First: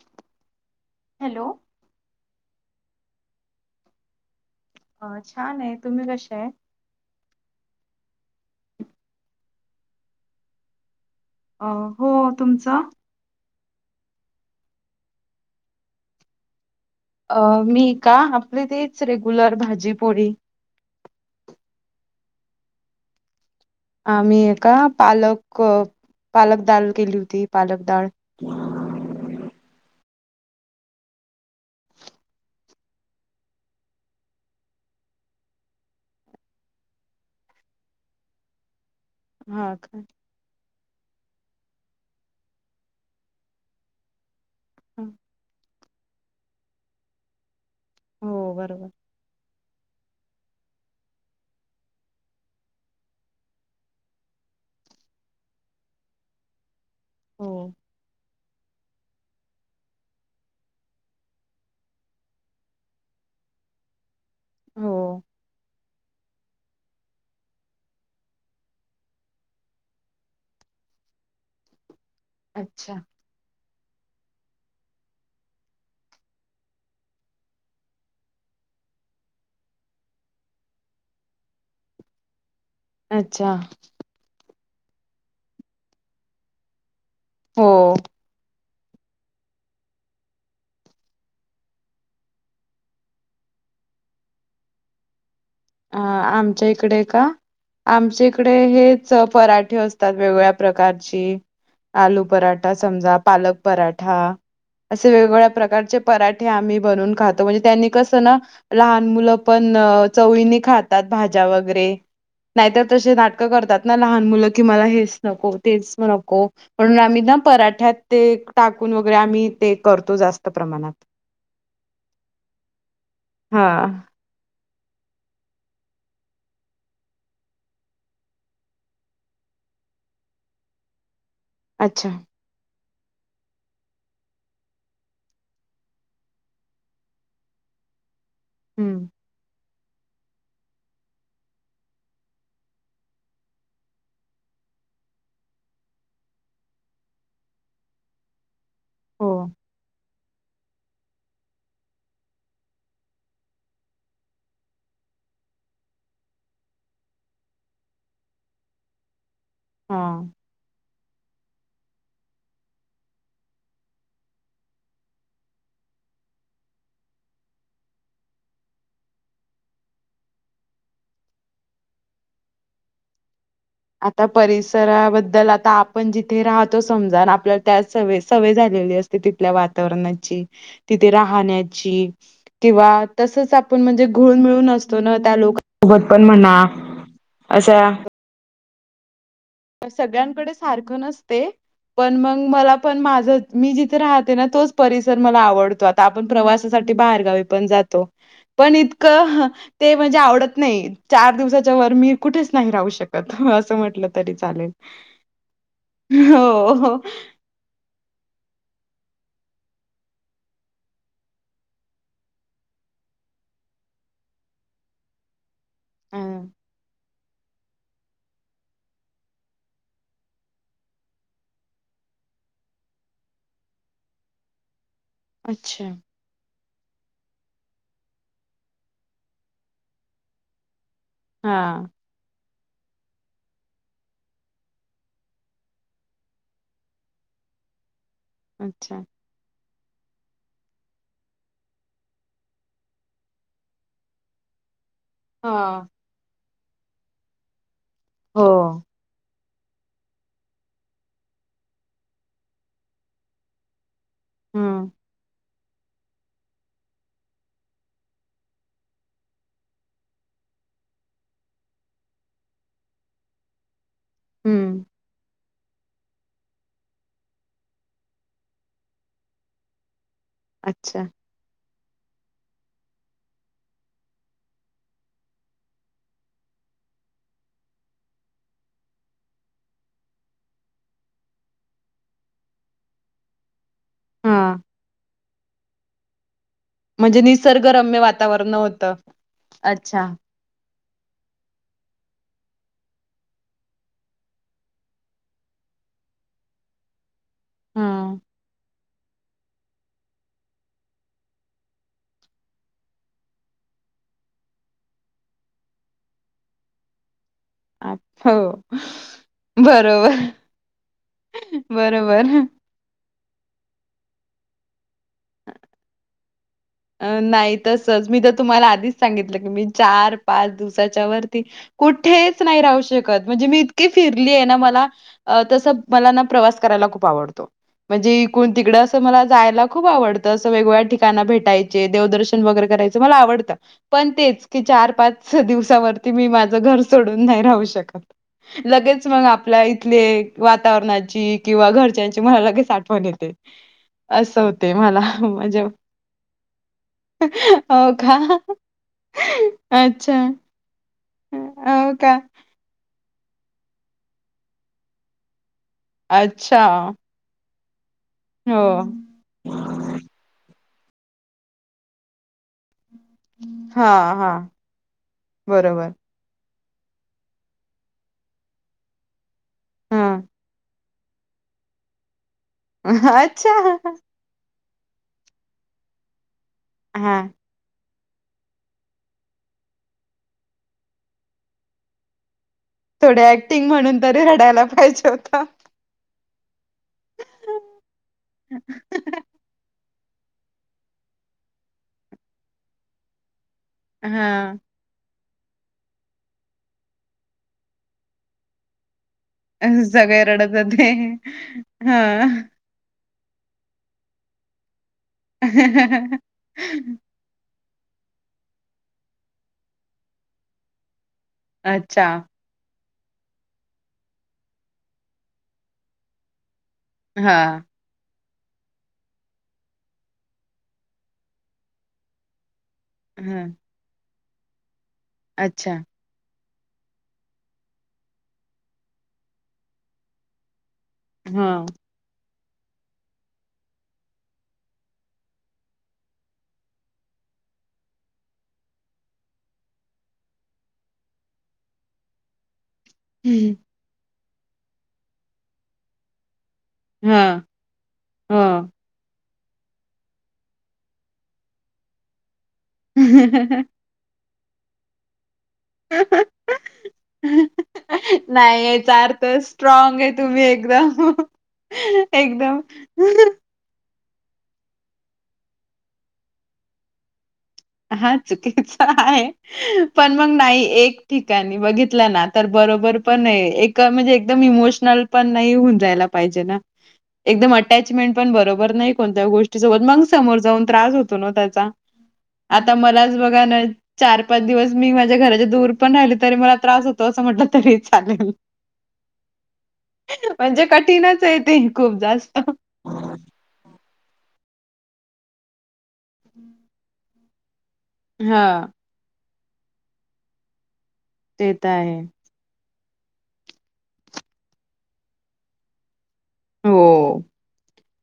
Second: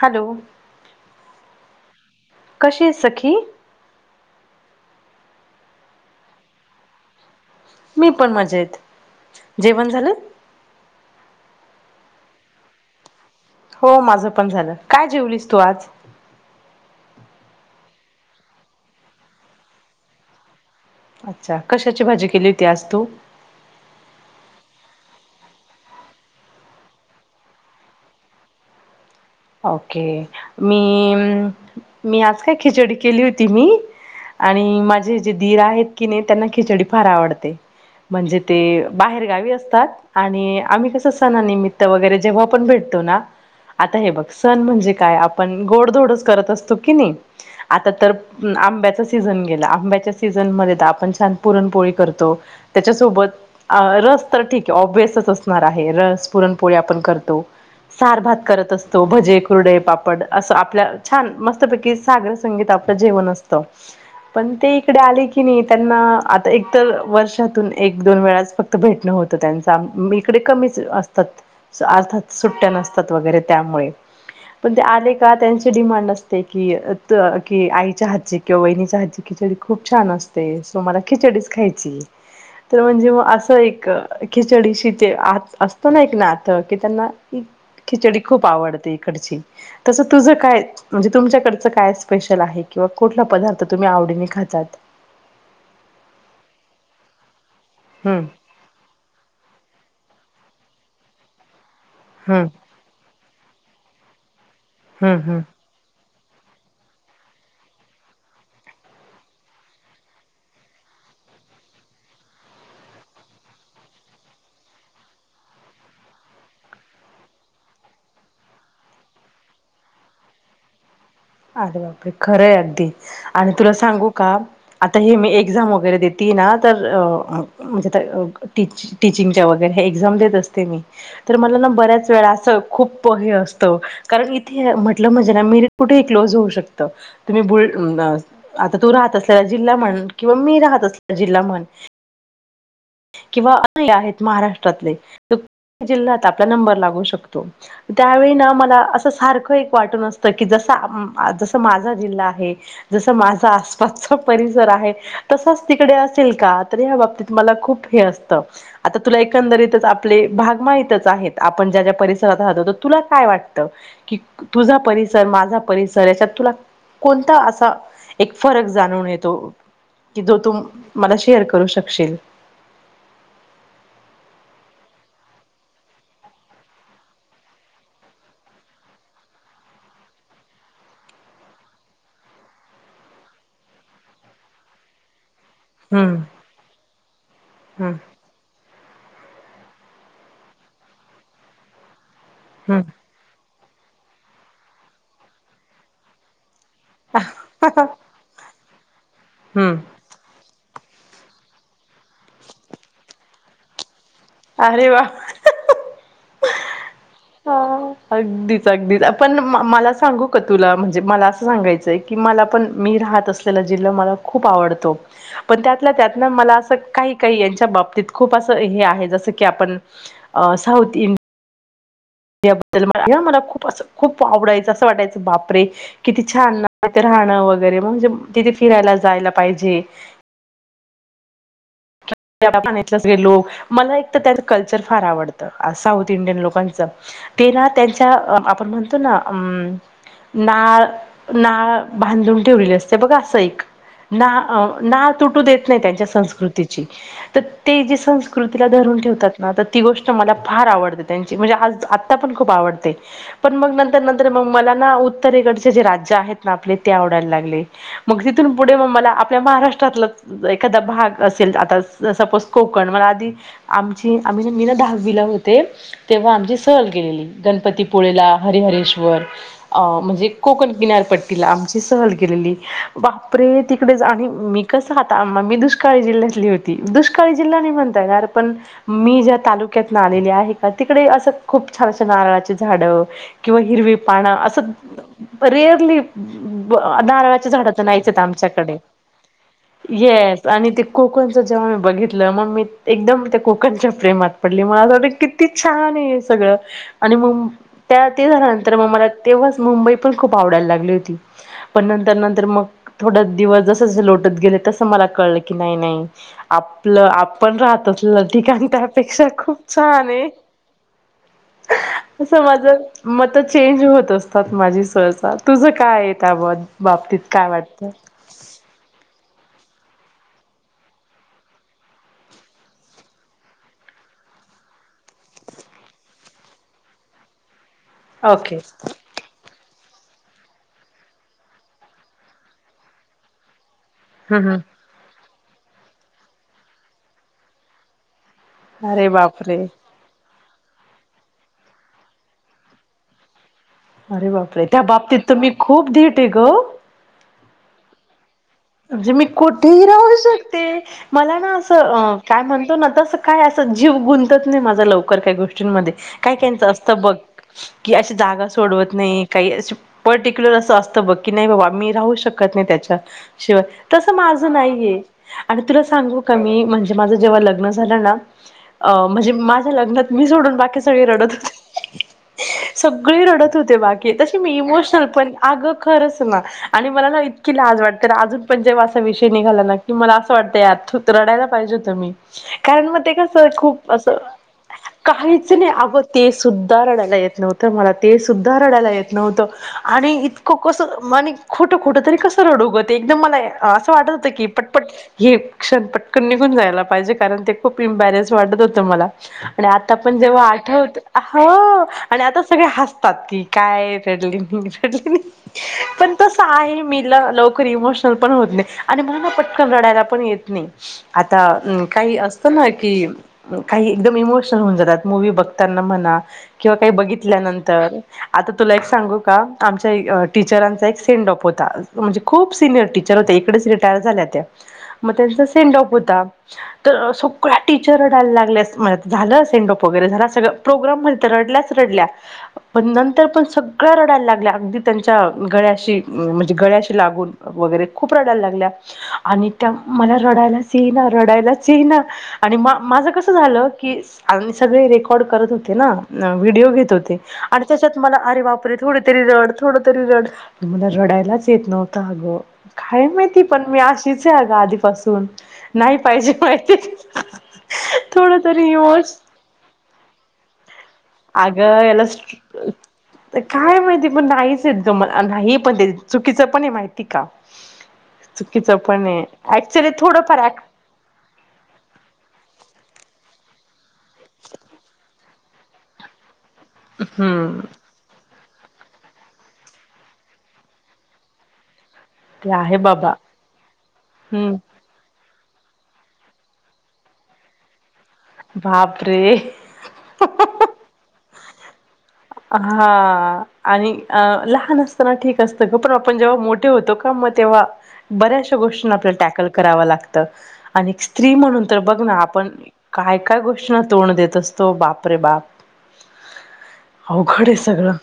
Hello! Hello! कशी य सखी अ छान आहे तुम्ही कशा आहे मी पण मजेत जेवण झालं अ हो तुमचं हो माझं पण झालं काय जेवलीस तू आज अ मी का आपली तेच रेग्युलर भाजीपोळी अच्छा कशाची भाजी केली होती आज तू आम्ही ए का पालक पालक दाल, केली होती, पालक दाळ ओके मी, मी आज काय खिचडी केली होती मी आणि माझे जे दीर आहेत की नाही, त्यांना खिचडी फार आवडते म्हणजे ते बाहेरगावी हा असतात का आणि आम्ही कस सणा निमित वैगरे जेव्हा पण भेटतो ना आता हे बग सण म्हणते ह काय आपण गोड धोड च करत असतो की णी आता तर हो बरोबर आंब्याचा सिजन गेला आंब्याचा सीजन मध्ये आपण छान पुरणपोळी करतो त्याच्यासोबत आ रस तर ठीक ए ओब्यसच असणार आहे रस पुरणपोळी आपण करतो, हो सारभात करत असो भजे कुर्डे पापड असं आपल्या छान मस्तपैकी सागर संगीत आपलं जेवण असत पण ते इकडे हो आले की नीट त्यांना आता एकतर वर्षातून एक दोन वेळाच फक्त भेटणं होतं त्यांचा अम मी इकडे कमी असतात अर्थात सुट्ट्या अच्छा नसतात वगैरे त्यामुळे पण ते आले का त्यांचे डिमांड असते की की आईच्या हातची किंवा वहिनीच्या हातची खि चडी खूप छान असते, सो मला खिचडीच खायची तर म्हणजे मग अच्छा असं एक खिचडीशी ते आत असत ना एक नात की त्यांना हो खिचडी खूप आवडते हिकडची तस तूझ काय म्हणजे तुमच्या कडच काय स्पेशल आहे किंवा कुठला पदा पदार्थ तुम्ही आवडीने खातात अ आमच्या इकडे का? हम्म आमच्या इकडे हेच पराठे अस त्यात वेगवेगळ्या प्रकारची आलू हम्म पराठा, समजा पालक पराठा असे हम्म हम्म वेगवेगळ्या प्रकारचे पराठे आम्ही बनवून खातो. म्हणजे त्यांनी कस ना लहान मुलं पण चवीनी खातात भाज्या वगैरे नाहीतर तसे नाटकं करतात ना लहान मुलं कि मला हेच नको, तेच नको म्हणून आम्ही पराठ्यात ते टाकून वगैरे आम्ही ते करतो जास्त प्रमाणात अरे बापरे खरंय अगदी आणि तुला हा सांगू का? आता हे मी एक्झाम वगैरे देतीये ना, तर अ अ मंजे त अ टीच टीचिंगच्या वगैरे एक्झाम देत असते मी तर मला ना अच्छा बऱ्याच वेळा असं खूप हे असतं, कारण इथे म्हटलं म्हणजे ना मीरीट कुठे क्लोज होऊ शकत. तुम्ही बुल आता तू हम्म राहत असेले ल्या जिल्हा म्हण, किंवा मी राहत असलेला जिल्हा म्हण किंवा असही आहेत महाराष्ट्रातले तर जिल्ह्यात आपला नंबर लागू शकतो त्यावेळी ना मला असं हो सारखं एक वाटून अस की जसा अं जस माझा जिल्हा आहे जसं माझा आसपासचा परिसर आहे तसच तिकडे असेल का? तर ह्या बाबतीत मला खूप हे असत, आता तुला एकंदरीतच हा. आपले भाग माहितच आहेत आपण ज्या ज्या परिसरात राहतो, तर तुला काय वाटतं, की तुझा परिसर माझा परिसर याच्यात तुला कोणता असा एक फरक जाणून येतो कि जो तूम मला शेअर करू शकशील आता परिसराबद्दल आता आपण जिथे राहतो समजा अन आपल्याला त्या सवे सवय झाली ली असते तिथल्या वातावरण ची, तिथे राहण्याची किंवा तसच आप म्हणजे घुळून मिळून असतो ना, त्या लोकां सोबत हम्म पण म्हणा अशा हम्म. सगळ्यांकडे सारखं नसते, पण मंग मला पण हम्म माझ मी जिथे राहते ना, तोच परिसर मला आवडतो आता आपण प्रवास साठी बाहेगावी पण जातो, पण इतकं हं हम्म ते म्हणजे आवडत नाही. चार दिवसाच्या वर मी, कुठेच नाही राहू शकत ह असं म्हटलं तरी चालेल, अरे वा हो हो! हा! अगदीच अगदीच मला सांगू का तुला म्हणजे मला असं सांगायचंय की मला पण मी मी राहत असलेले जिलों मला खूप आवडतो पण त्यातल्या त्यात अ ना मला असं काही काही याच्याबतीत खूप अस हे आहे जस की आपण अ साउथ इं याबद्दल मला या मला खूप अस खूप आवडायचं असं वाटायचं बापरे! अच्छा. किती छान ना अ ते राहणं वगैरेग म्हणजे तिथे फिरायला जायला पाहिजे हा. याला पाहण्यातले सगळे लोक मला एक तर त्याच कल्चर फार आवडतं, साऊथ इंडियन लोकांच तेना त्यांच्या आपण अच्छा. म्हणतो ना अम नाळ नाळ बांधून ठेवलेली असते बघ असं एक ना अ नाळ तुटू देत नाही हां. त्याच्या संस्कृतीची तर ते जी हो. संस्कृतीला धरून ठेवतात आता ती गोष्ट मला फार आवडते त्यांची म्हणजे हालत आज आता पण खूप आवडते पण मग नं तर मग मला हं. ना उत्तरेकड चे राज्य आहेत ना आपले ते आवडायला लागले मग तिथून पुढे म मला आपल्या महाराष्ट्रातल एक एखादा भाग असेल ज आता सपोज कोकण मला आधी आमची आम्ही ना मी ना हं. दहावीला होत ते तेव्हा आमची सहल गेलेली गणपतीपुळेला हरहरेश्वर अ म्हणजे कोकण अच्छा. किनार पट्टीला आमच्य सहल केलेली बापरे! तिकडेच आणि मी कस आता मी दुष्काळी जिल्ह्यात कली होती. दुष्काळी जिल्हा नाही म्हणता येणार पण मी ज्या तालुक्यातन आलेले आहे का तिकडे असं खूप छानशे नारळाचे झाडं किंवा हिरवी पाण हां. असं रेअरली [unintelligible] म्हणजे नारळाच्या झाड तर निसर्गरम्य नाहीयच वातावरण आमच्याकडे होतं. अच्छा. येस आणि ते कोकणचं जेव्हा मी बघितलं मग मी एकदम त्या कोकणच्या प्रेमात पडली [unintelligible] किती छान सगळ आणि मग हं. त्या-ते झार मग मला तेव्हाच मुंबई पण खूप आवडायला लागली होती पण नंतर नंतर मग थोड दिवस जस जस लोटत गेले तस मला कळलं की नाही नाही आपल-आपलं पण राहतो आ ल हो. ठिकाण त्यापेक्षा खूप छान बरोबर. आहे बरोबर असं माझं मत चेंज होत असतात माझी सहसा तुझं काय आहे त्याबत अ नाही तसच मी तर तुम्हाला आधीच सांगितलं मी चार पाच दिवसाच्या वरती कुठेच नाही राहू शकत म्हणजे मी इतकी फिरली आहे मला तस मला ना प्रवास करायला खूप आवडतो म्हणजे इकइून ओके तिकडं असं मला जायला खूप आवडतं असं वेगवेगळ्या ठिकाण भेटायं देवदर्शन वगर करायच मला आवडत पण तेच हम्म की हम्म चार पाच दिवसावरती मी माझं घर सोडून नाही राहू शकत लगेच अरे मग आपल्या बापरे इथले वातावरणाची किंवा घरच्यांची मला लगेच आठवण येते अरे असं बापरे! होतंय त्या मला बाबतीत तुम्ही म्हणजे खूप धीट आहे गं. हो का म्हणजे मी कुठेही अच्छा. राहू शकते मला ना असं हो का? अं.. काय म्हणतो ना तस काय असं जीव गुंतत नाही माझं लवकर काही गोष्टींमध्ये काय अच्छा. त्यांच असतं बघ कि अशी जागा हो. सोडवत हम्म. नाही काही अस पर्टिक्युलर असं अस त बघ की नाही बाबा मी राहू शकत नाही त्याच्या शिवाय तसं हां, हां. माझं नाहीये आणि तुला बरोबर. सांगू का मी म्हणजे माझं जेव्हा लग्न झालं ना अं.. म्हणजे माझ्या लग्नात मी हां. सोडून बाकी सगळे रडत होते सगळे रडत होते अच्छा. बाकी तशी मी इमोश शनल पण अगं खरच ना आणि मला ना हां. इतकी लाज वाट तर अजून पण जेव्हा असा विषय निघाला ना की मला असं वाटतंय यार रडयला पाहिजे होतं मी कारण मग ते थोडी कसं ॲक्टिंग खूप म्हणून असं तरी रडायला पाहिजे होतं. काहीच नाही अगं ते सुद्धा रडायला येत नव्हतं मला ते सुद्धा रडायला येत नव्हतं आणि इतकं कसं म्ह खोटं खोटं तरी कसं रडूगं ते एकदम मला असं वाटत होतं की हां. पटपट हे क्षण पटकन निघून जायला पाहिजे कारण ते खूप इम्बॅरेन्स वाटत होतं मला आणि आता पण सगळे जेव्हा रडत होते. आठवत हा.. आणि आता हां. सगळे हस [unintelligible] काय रडली म रडली पण तस आहे मला लोक इमोशनल पण होत नाही आणि मला ना पटकन रडायला पण येत नाही आता अच्छा. काही असत ना कि काही एकदम इमोशनल होऊन जातात मूवी बघताना म्हणा किंवा काही हां, बघितल्यानंतर आता तुला एक सांगू का आमच्या अ.. टीचरांचा एक सेन्ड-ऑफ होता म्हण खूप सिनियर टीचर होत्या हां. इकडेच रिटायर झाल्या त्या मग त्यांचा अच्छा. सेन्ड-ऑफ. होता तर अ.. सगळ्या टीचर रडायला लागल्या म्ह- झालं सेन्ड-ऑफ वगैरे झाला सगळं प्रोग्राम म्हणत हां. रडल्याच रडल्या पण नंतर पण सगळ्या रडायला लागल्या अगदी त्यांच्या गळ्याशी म-म्-म्हणजे गळ्याशी लागून वगैरे खूप रडायला लागल्या आणि त्यात मला रडयलायच येईना रडायलाच येईना आणि मा-माझ कस झालं की आ सगळे रेकॉर्ड करत होते ना व्हिडिओ घेत होते हां. आणि त्याच्यात मला अरे बापरे थोडी तरी रड थोड तरी रड मला रडायलाच, येत नव्हत अगं काय माहिती हो. पण मी अशीच [unintelligible] अगं आधीपासून नाही पाहिजे पाहिजे माहिती थोड तरी नाहीय चार इमोश तर स्ट्रॉग आहे तुम्ही एकदम. अगं एल च एकदम ते काय? माहिती पण नाहीच जम नाही. पण चुकीचं पण आहे माहिती का? हा चुकीचं चुकीच पण आहे. ऍक्च्युली पण मग थोडंफार नाही एक ठिकाणी बघितलं ना, तर ब बरोबर पण हे एक म्हणजे एकदम इमोशनल पण नाही, होऊन जायला पाहिजे ना, एकदम हम्म अटॅचमेंट पण बरो बरं नाही कोणत्या गोष्टी सोबत मग समोर जाऊन त्रास होतो ना, त्याचा ते आता आहे बाबा मलाच बघा ना, चार, पाच, हम्म दीवस मी माझ्या घरा दूर पण राहिली तरी मला त्रास होतो. असं म्हटलं तरी बापरे [unintelligible] म्हणजे कठीणच आहे ते खूप जास्त हा आणि अ लहान असताना ठीक असतं, ग पण आपण जेव्हा मोठे होतो म तेव्हा बऱ्याचशा हा गोष्टींना आपल्याला, टॅकल करावं लागत. आणि एक स्त्री ते म्हणून तर बघ आहे. ना, आपण काय काय गोष्टींना तोंड देत असतो. बापरे बाप हो अवघड हे सगळं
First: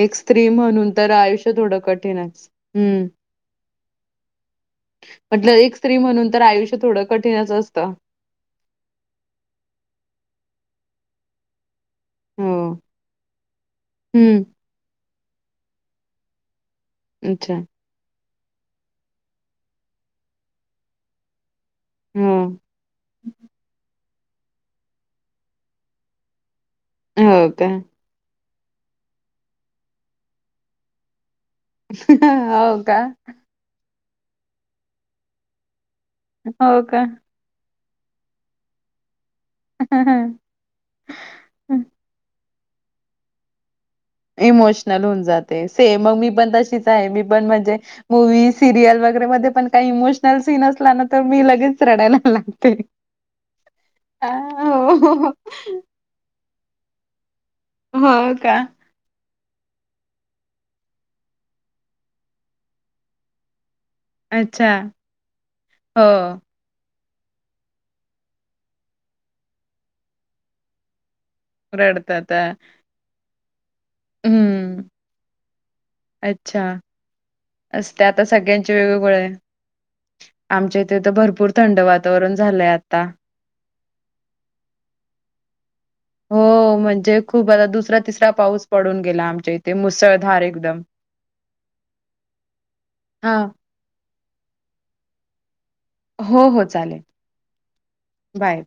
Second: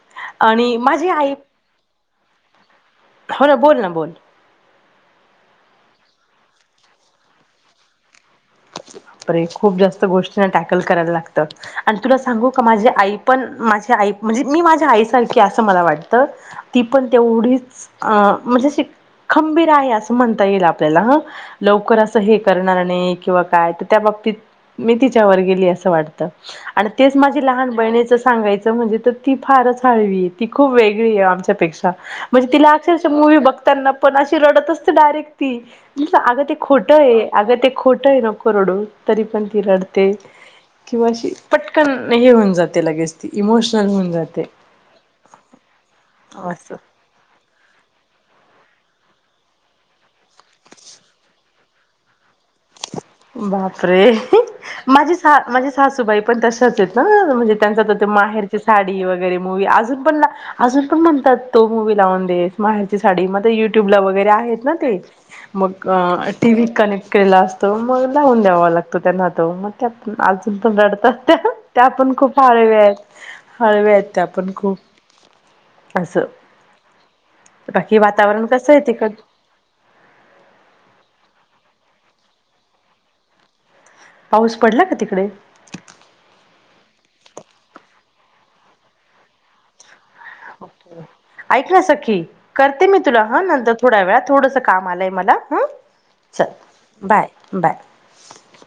एक स्त्री आणि म्हणून माझी तर आई आयुष्य थोडं कठीण आहे हम्म. हो ना बोल ना बोल म्हटलं एक स्त्री म्हणून तर आयुष्य थोडं कठीणच असतं. खरंय खूप जास्त गोष्टींना टॅकल करायला लागत. आणि तुला सांगू का हो माझी आई, पण माझी आई म्हणजे, हम्म मी माझ्या आईसारखी असं मला वाटतं. ती पण अच्छा तेवढीच अ म्हणजे अशी खंबीर आहे. असं म्हणता येईल आपल्याला. लवकर असं हो हे. करणार नाही. किंवा काय त त्या बाबतीत मी तिच्यावर गेली आहे असं वाटत. आणि तेच माझी हो का लहान बहिणीच सांगायचं, म्हणजे तर ती फारच हळवी हे ती खूप वेगळी हे आम पेक्षाम्हणजे तिला हो का अक्षरश मुव्ही बघताना पण अशी रडत असते डायरेक्ट ती अगं ते हो खोटं का हे अगं ते खोटं हे नको रोडो तरी पण ती रडते किंवा अशी पटकन हे होऊन जाते लगेच ती इमोश इमोशनल हून जाते सेम म मी पण. असं तशीच आहे मी पण म्हणजे मूवी, सिरियल वगैरे मध्ये पण काही इमोशनल सीन असला ना, तर मी लगेच रडायला लागते. बापरे, आ, माझी हो सा माझी सासूबाई पण तशाच आहेत हं म्हणजे त्यांचं त तो हो का माहेरची साडी वगैरे मूवी, अजून पण अजून पण म्हणतात. मूवी लावून दे माहेरची साडी मग यु यूट्यूब ला वगैरे आहेत ना, अच्छा. ते मग अ हो, टीव्ही कनेक्ट केला अस मग लावून द्यावा लागतो. त्यांना तो मग त्या अजून पण रडतात. त्या पण रडतात खूप अ, हळव्या हेत हळव्या हेत त्या पण खूप हं. असं अच्छा, बाकी असते आता वातावरण सगळ्यांची कसं आहे तिकड वेगवेगळ हे आमच्या इथे तर भरपूर थंड वात तोरन झालंय आता. पाऊस पडला का तिकडे? हो म्हणजे खूप आता दुसरा तिसरा पाऊस पडून गेला आमच्या इथे मुसळ ऐक ना सखी करते मी तुला ह हां. नंतर थोड्या वेळात. थोडस काम आलंय मला ह हो, चल हो. चालेल. Bye bye. बाय.